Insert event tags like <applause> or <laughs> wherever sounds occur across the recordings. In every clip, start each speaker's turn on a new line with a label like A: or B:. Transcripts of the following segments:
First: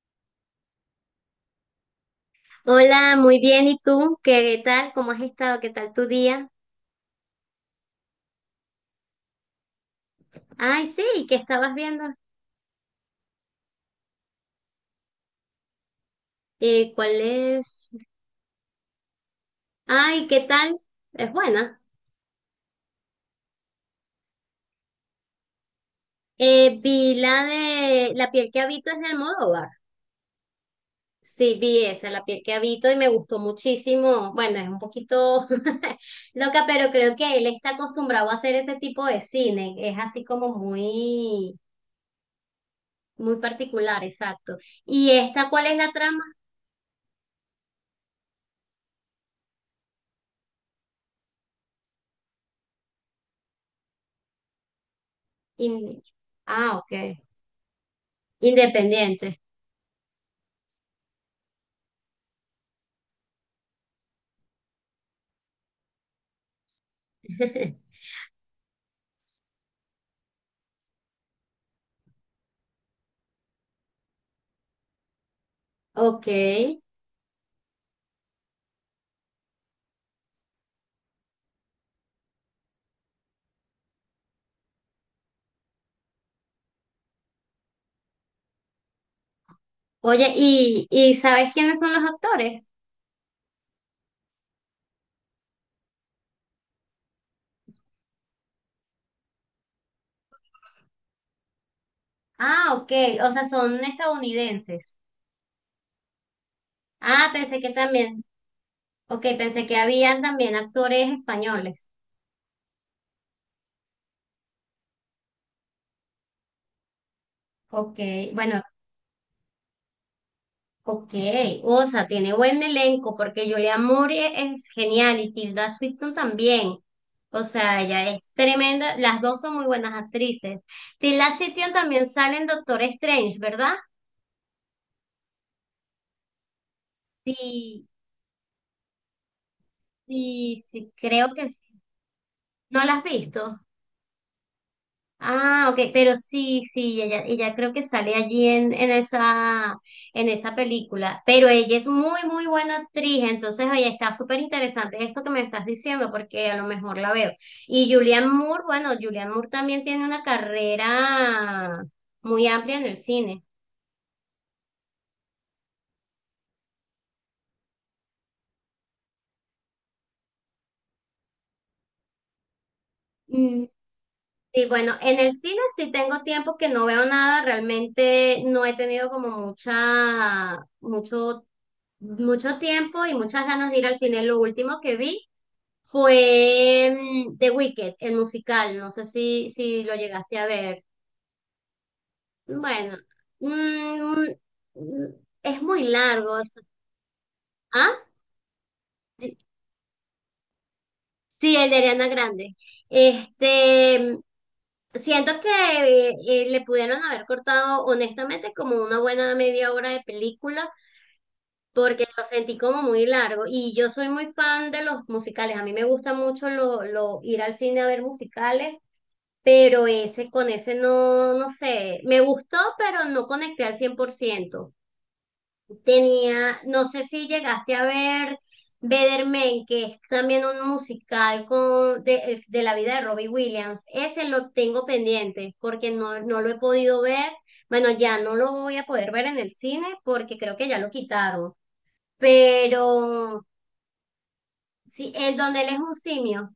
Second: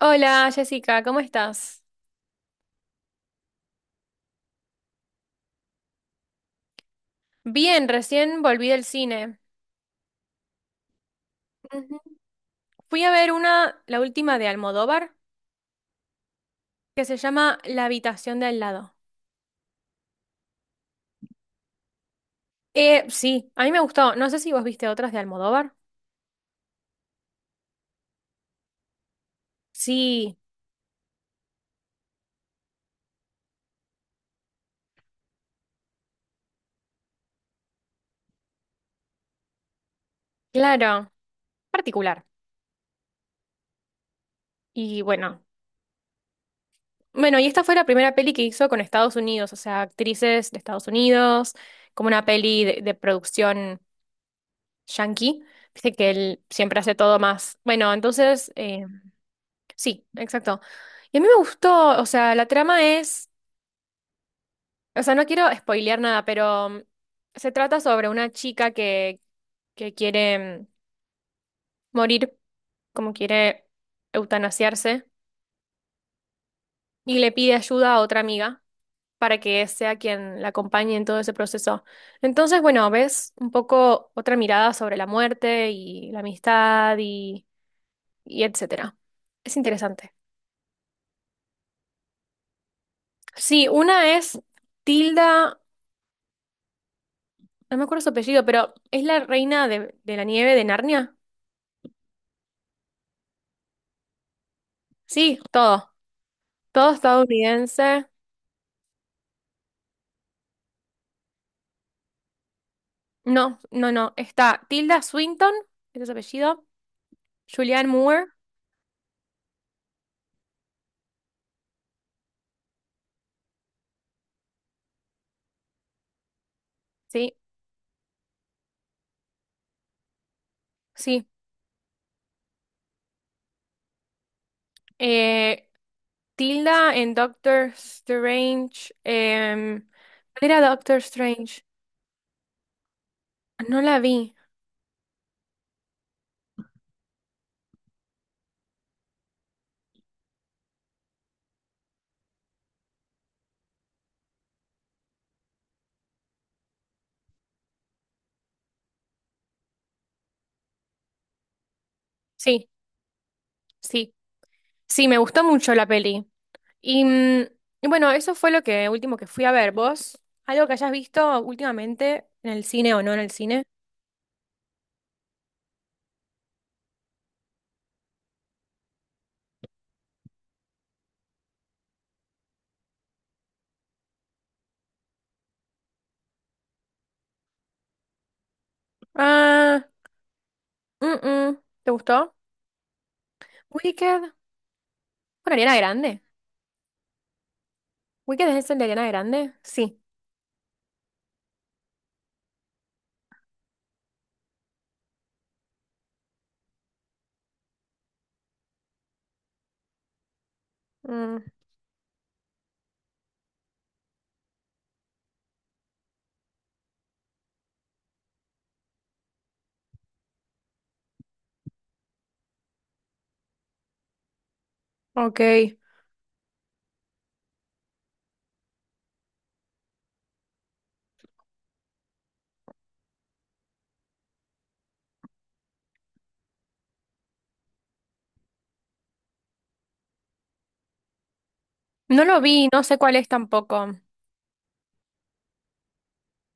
A: Hola Jessica, ¿cómo estás?
B: Hola, muy bien. ¿Y tú? ¿Qué tal? ¿Cómo has estado? ¿Qué tal tu día?
A: Bien, recién volví del cine.
B: Ay, sí, ¿qué estabas
A: Ujú.
B: viendo?
A: Fui a ver una, la última de Almodóvar, que se
B: ¿Cuál
A: llama La
B: es?
A: habitación de al lado.
B: Ay, ¿qué tal? Es buena.
A: Sí, a mí me gustó. No sé si vos viste otras de Almodóvar.
B: Vi la de La piel que habito es de Almodóvar.
A: Sí,
B: Sí, vi esa, La piel que habito y me gustó muchísimo. Bueno, es un poquito <laughs> loca, pero creo que él está acostumbrado a hacer ese tipo de cine. Es así como
A: claro,
B: muy,
A: particular.
B: muy particular, exacto.
A: Y
B: ¿Y
A: bueno,
B: esta cuál es la trama?
A: bueno, y esta fue la primera peli que hizo con Estados Unidos, o sea, actrices de Estados Unidos, como una peli de producción yankee. Viste
B: In-
A: que él
B: Ah,
A: siempre
B: ok.
A: hace todo más. Bueno, entonces,
B: Independiente.
A: sí, exacto. Y a mí me gustó, o sea, la trama es, o sea, no quiero spoilear nada, pero se trata
B: <laughs>
A: sobre una chica que quiere morir, como quiere eutanasiarse,
B: Ok.
A: y le pide ayuda a otra amiga para que sea quien la acompañe en todo ese proceso. Entonces, bueno, ves un poco otra mirada sobre la muerte y la amistad y etcétera. Es interesante.
B: Oye, ¿y sabes quiénes son los actores?
A: Sí, una es Tilda. No me acuerdo su apellido, pero es la reina de la nieve de Narnia.
B: Ah, ok. O sea, son estadounidenses.
A: Sí, todo. Todo
B: Ah, pensé que
A: estadounidense.
B: también. Ok, pensé que habían también actores españoles.
A: No, no, no. Está Tilda Swinton, ese es su apellido. Julianne
B: Ok,
A: Moore.
B: bueno, ok. O sea, tiene buen elenco porque Julia Moore es genial y Tilda Swinton también.
A: Sí,
B: O sea, ella es tremenda. Las dos son muy buenas actrices.
A: sí.
B: Tilda Swinton también sale en Doctor Strange, ¿verdad?
A: Eh, Tilda en Doctor
B: Sí,
A: Strange. ¿Cuál
B: sí,
A: era
B: sí,
A: Doctor
B: creo que
A: Strange?
B: sí. ¿No la has visto?
A: No la vi.
B: Ah, ok, pero sí, sí, ella creo que sale allí en esa, en esa película, pero ella es muy, muy buena actriz, entonces ahí está súper interesante esto que me estás diciendo, porque a lo mejor la veo. Y Julianne Moore, bueno, Julianne Moore también tiene una carrera muy
A: Sí,
B: amplia en el cine.
A: sí. Sí, me gustó mucho la peli. Y y bueno, eso fue lo que último que fui a ver. ¿Vos? ¿Algo que hayas visto últimamente en el cine o no en el cine?
B: Mm, Y bueno, en el cine sí tengo tiempo que no veo nada, realmente no he tenido como mucha, mucho tiempo y muchas ganas de ir al cine. Lo último que vi fue The Wicked, el musical, no sé si
A: Ah,
B: lo llegaste a ver.
A: mm, mm. ¿Te gustó?
B: Bueno,
A: Wicked.
B: mm, mm,
A: Con
B: es
A: Ariana
B: muy
A: Grande.
B: largo. ¿Ah?
A: ¿Wicked es el de Ariana Grande? Sí.
B: Sí, el de Ariana Grande. Este, siento que le pudieron haber cortado honestamente como una buena media hora de película
A: Mm,
B: porque lo sentí como muy largo y yo soy muy fan de los musicales. A mí me gusta mucho ir al cine a ver musicales, pero ese, con ese no, no sé, me gustó, pero no conecté al 100%.
A: ok.
B: Tenía, no sé si llegaste a ver Better, que es también un musical con, de la vida de Robbie Williams. Ese lo tengo pendiente porque no, no lo he podido ver. Bueno, ya no lo voy a poder ver en el cine porque creo que ya lo quitaron.
A: No lo vi, no sé cuál es
B: Pero
A: tampoco.
B: sí, el donde él es un simio.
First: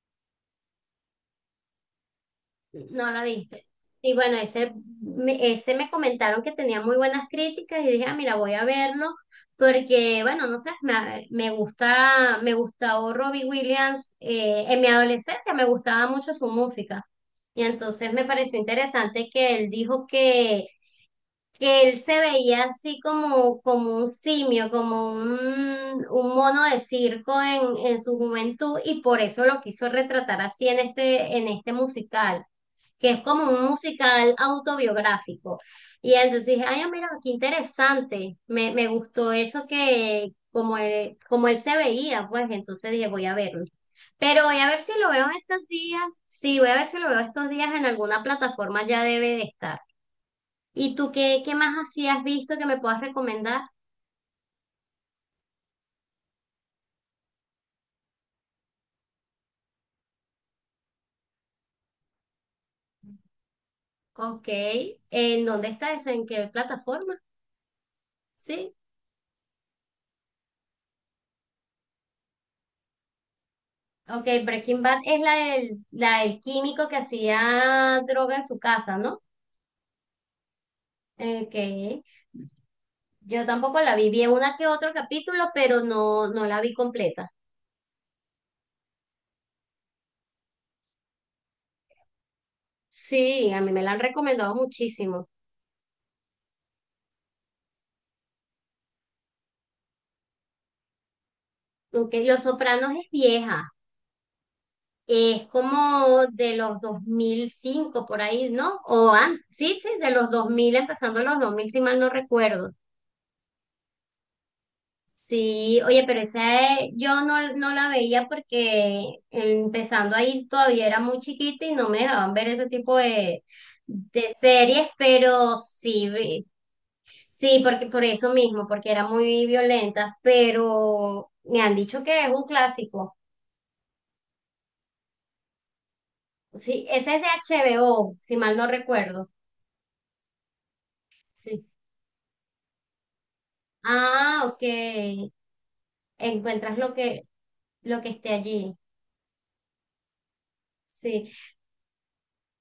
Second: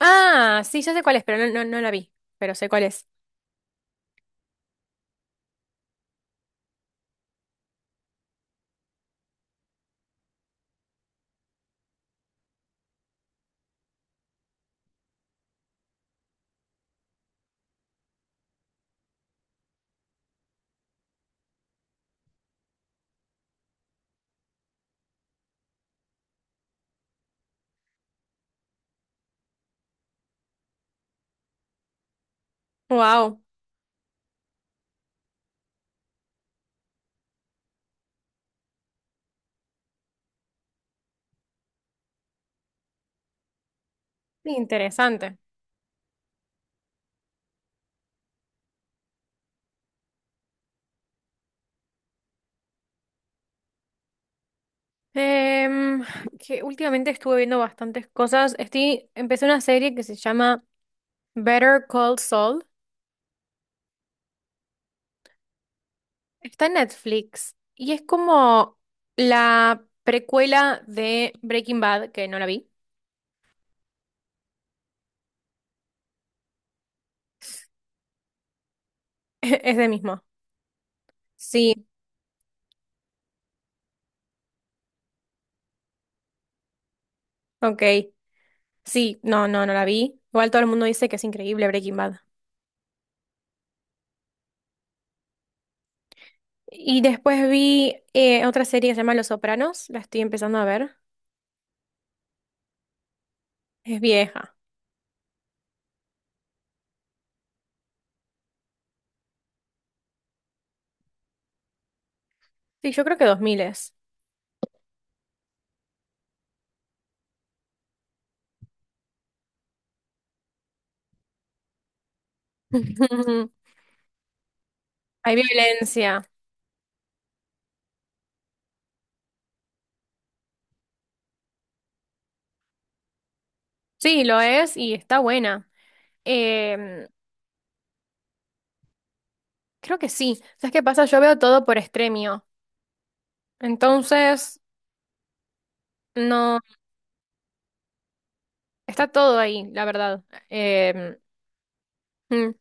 A: Ah, sí, ya sé cuál es, pero no, no, no la vi. Pero sé cuál es.
B: No la viste. Y bueno, ese me comentaron que tenía muy buenas críticas y dije, ah, mira, voy a verlo porque, bueno, no sé, me gusta, me gustó Robbie Williams en mi adolescencia, me gustaba mucho su música. Y entonces me pareció interesante que él dijo que, él se veía así como un simio, como un mono de circo en su juventud y por eso lo quiso retratar así en este musical, que es
A: Wow.
B: como un musical autobiográfico. Y entonces dije, ay, mira, qué interesante, me gustó eso, que como él, se veía, pues entonces dije, voy a verlo. Pero voy a ver si lo veo
A: Interesante.
B: estos días, sí, voy a ver si lo veo estos días en alguna plataforma, ya debe de estar. ¿Y tú qué más así has visto que me puedas recomendar?
A: Em, que últimamente estuve viendo bastantes cosas. Estoy, empecé una serie que se llama Better Call Saul.
B: Ok, ¿en dónde está eso? ¿En qué
A: Está en
B: plataforma?
A: Netflix y es
B: Sí.
A: como la precuela de Breaking Bad, que no la vi.
B: Ok, Breaking Bad es la del químico que hacía droga en su casa, ¿no?
A: <laughs> Es de mismo. Sí,
B: Okay, yo tampoco la vi. Vi una que otro capítulo, pero no la vi completa.
A: ok. Sí, no, no, no la vi. Igual todo el mundo dice que es increíble Breaking Bad.
B: Sí, a mí me la han recomendado muchísimo.
A: Y después vi otra serie que se llama Los Sopranos. La estoy empezando a ver.
B: Aunque Los Sopranos es vieja.
A: Es vieja.
B: Es como de los 2005 por ahí, ¿no? O antes. Sí, sí, de los 2000 empezando los 2000 si mal no recuerdo.
A: Sí, yo creo que 2000 es.
B: Sí, oye, pero esa yo no la veía porque empezando ahí todavía era muy chiquita y no me dejaban ver ese tipo de,
A: <laughs>
B: de series,
A: Hay
B: pero sí,
A: violencia.
B: vi. Sí, porque por eso mismo, porque era muy violenta, pero me han dicho que es un clásico.
A: Sí, lo es y está buena.
B: Sí,
A: Em,
B: ese es de HBO, si mal no recuerdo.
A: Creo que sí. ¿Sabes qué pasa? Yo veo todo
B: Sí.
A: por Extremio.
B: Ah,
A: Entonces,
B: ok.
A: no.
B: Encuentras lo que esté allí.
A: Está todo ahí, la verdad.
B: Sí.
A: Mm,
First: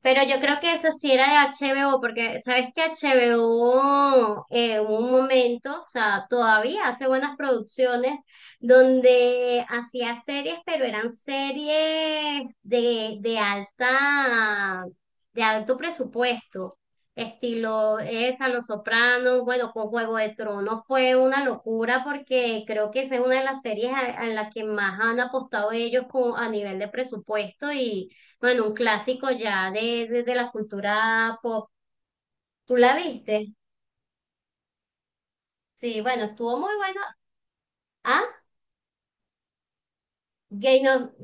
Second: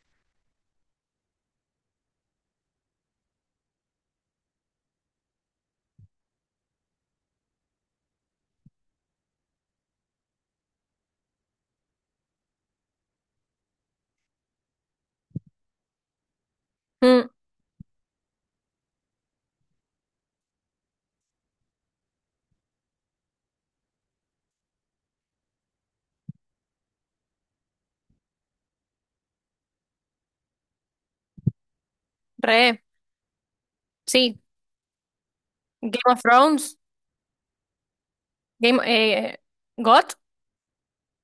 B: Pero yo creo que esa sí era de HBO, porque sabes que HBO hubo un momento, o sea, todavía hace buenas producciones, donde hacía series, pero eran series de alta, de alto presupuesto,
A: mm,
B: estilo esa, Los Sopranos, bueno, con Juego de Tronos fue una locura porque creo que esa es una de las series a la que más han apostado ellos con, a nivel de presupuesto y bueno, un clásico ya de la cultura pop. ¿Tú
A: re.
B: la viste?
A: Sí.
B: Sí,
A: Game of
B: bueno, estuvo muy
A: Thrones.
B: bueno. Ah,
A: Game, eh, God,
B: Game of...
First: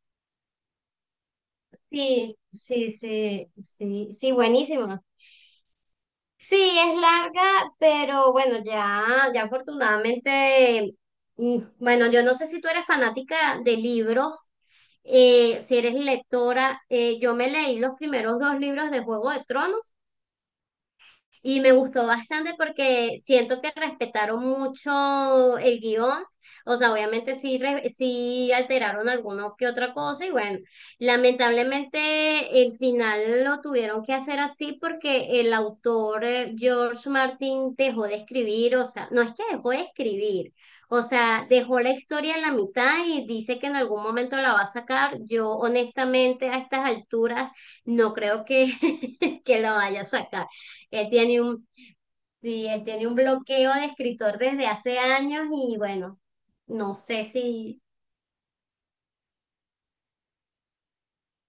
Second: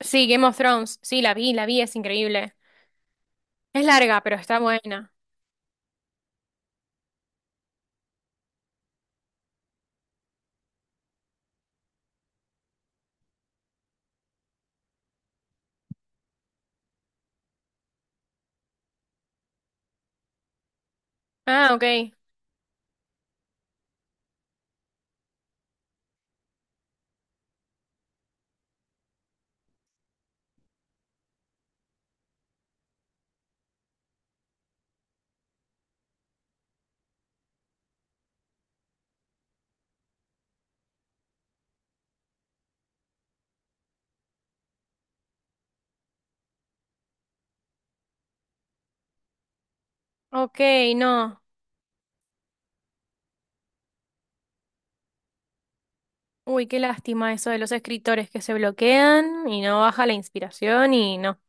A: sí, Game of Thrones. Sí, la vi, es
B: Sí,
A: increíble.
B: sí, sí,
A: Es
B: sí,
A: larga,
B: sí,
A: pero está
B: buenísimo.
A: buena.
B: Sí, es larga, pero bueno, ya afortunadamente, bueno, yo no sé si tú eres fanática de libros, si eres lectora, yo me leí los primeros dos libros de Juego de Tronos. Y
A: Ah,
B: me gustó
A: ok.
B: bastante porque siento que respetaron mucho el guión. O sea, obviamente sí, sí alteraron alguno que otra cosa. Y bueno, lamentablemente el final lo tuvieron que hacer así porque el autor George Martin dejó de escribir. O sea, no es que dejó de escribir. O sea, dejó la historia en la mitad y dice que en algún momento la va a sacar. Yo honestamente a estas alturas no creo que, <laughs> que la vaya a sacar.
A: Ok,
B: Él tiene
A: no.
B: un, sí, él tiene un bloqueo de escritor desde hace años y bueno,
A: Uy, qué
B: no sé
A: lástima eso de los
B: si,
A: escritores que se bloquean y no baja la inspiración y no.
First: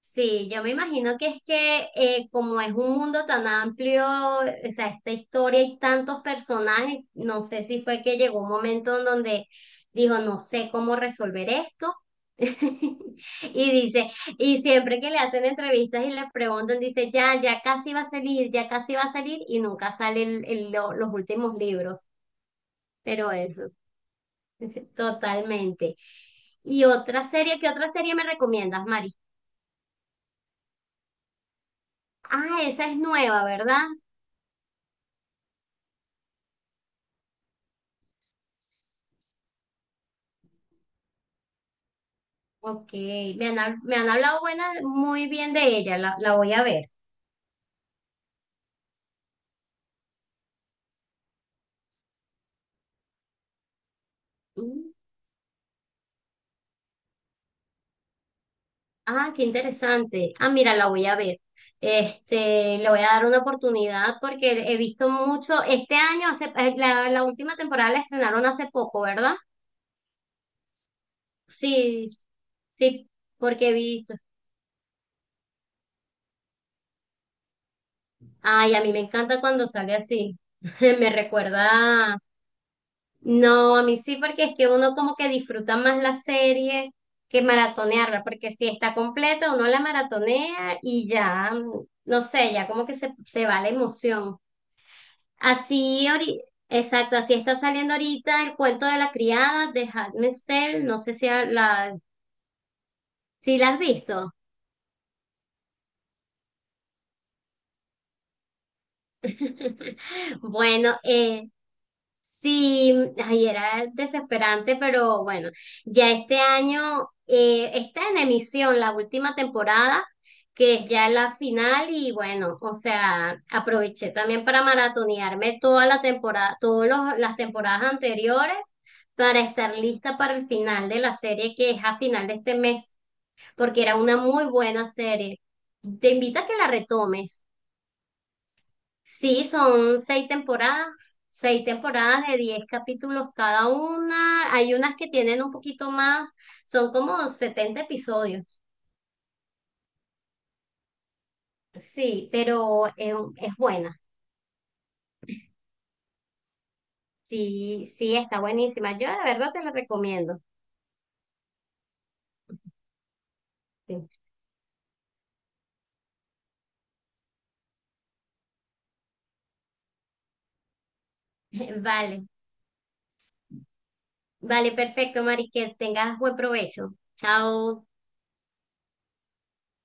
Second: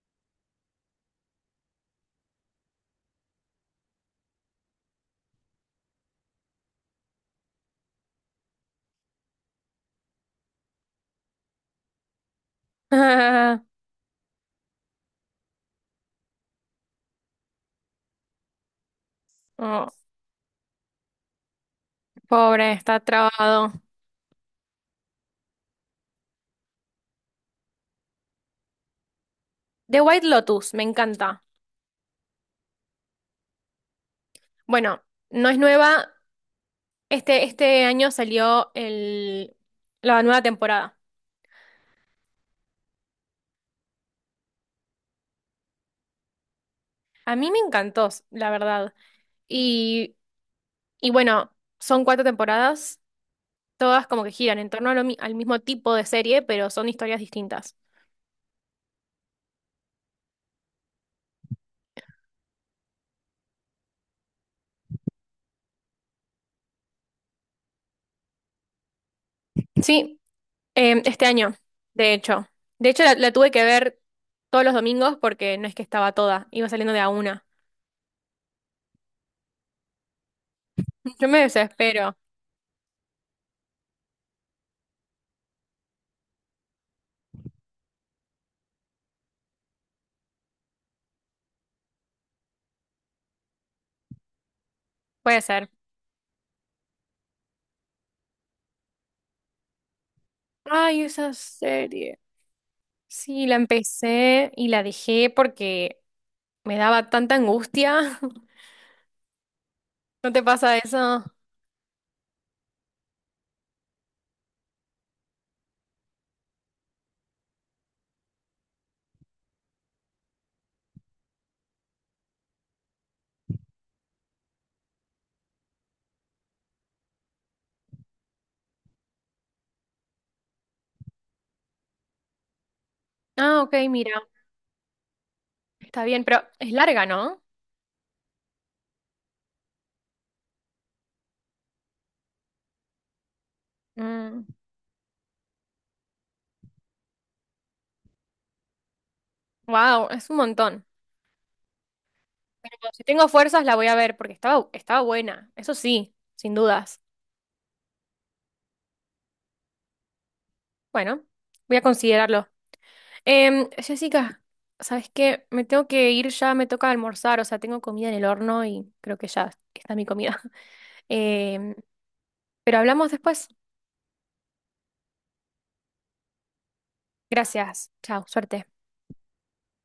B: sí, yo me imagino que es que como es un mundo tan amplio, o sea, esta historia y tantos personajes, no sé si fue que llegó un momento en donde dijo, no sé cómo resolver esto. <laughs>
A: <laughs>
B: Y dice, y siempre que le hacen entrevistas y le preguntan, dice, ya, ya casi va a salir, ya casi va a salir, y
A: Oh,
B: nunca salen los últimos libros.
A: pobre, está
B: Pero eso.
A: trabado.
B: <laughs> Totalmente. ¿Y otra serie? ¿Qué otra serie me recomiendas, Mari?
A: The White Lotus, me encanta.
B: Ah, esa es nueva, ¿verdad?
A: Bueno, no es nueva. Este año salió la nueva temporada.
B: Ok, me han hablado buena, muy bien de ella, la voy a ver.
A: A mí me encantó, la verdad. Y, y bueno, son 4 temporadas. Todas como que giran en torno
B: Mm.
A: a lo mi- al mismo tipo de serie, pero son historias distintas.
B: Ah, qué interesante. Ah, mira, la voy a ver. Este, le voy a dar una oportunidad porque he visto mucho, este año, la última temporada la estrenaron hace poco, ¿verdad?
A: Sí, este año, de
B: Sí,
A: hecho. De hecho,
B: sí,
A: la tuve que
B: porque he
A: ver
B: visto.
A: todos los domingos porque no es que estaba toda, iba saliendo de a una.
B: Ay, a mí me encanta cuando sale así. <laughs> Me
A: Yo me desespero,
B: recuerda. No, a mí sí, porque es que uno como que disfruta más la serie que maratonearla, porque si está completa, uno la maratonea y ya, no sé, ya como que se va la emoción.
A: puede ser.
B: Así, exacto, así está saliendo ahorita el cuento de la criada de Handmaid's Tale, no
A: Ay,
B: sé si
A: esa serie. Sí, la
B: si la has visto.
A: empecé y la dejé porque me daba tanta angustia. <laughs>
B: <laughs>
A: ¿No te pasa
B: Bueno,
A: eso?
B: sí, ay, era desesperante, pero bueno, ya este año está en emisión la última temporada, que es ya la final, y bueno, o sea, aproveché también para maratonearme toda la temporada, todas las temporadas anteriores, para estar lista para el final de la serie, que es a final de este mes,
A: Ah, ok,
B: porque era
A: mira,
B: una muy buena serie.
A: está
B: Te
A: bien,
B: invito
A: pero
B: a que la
A: es larga,
B: retomes.
A: ¿no?
B: Sí, son 6 temporadas, 6 temporadas de 10 capítulos cada
A: Mm,
B: una. Hay unas que tienen un poquito más, son como 70 episodios.
A: wow, es un montón.
B: Sí, pero
A: Si tengo
B: es
A: fuerzas, la voy a
B: buena.
A: ver porque estaba, estaba buena. Eso sí, sin dudas.
B: Sí, sí, está buenísima. Yo de verdad te la recomiendo.
A: Bueno, voy a considerarlo. Em,
B: Sí.
A: Jessica, ¿sabes qué? Me tengo que ir ya, me toca almorzar. O sea, tengo comida en el horno y creo que ya está mi comida. <laughs> Em,
B: <laughs> Vale,
A: pero hablamos después.
B: vale, perfecto, Mari, que tengas buen provecho. Chao.
A: Gracias. Chao, suerte.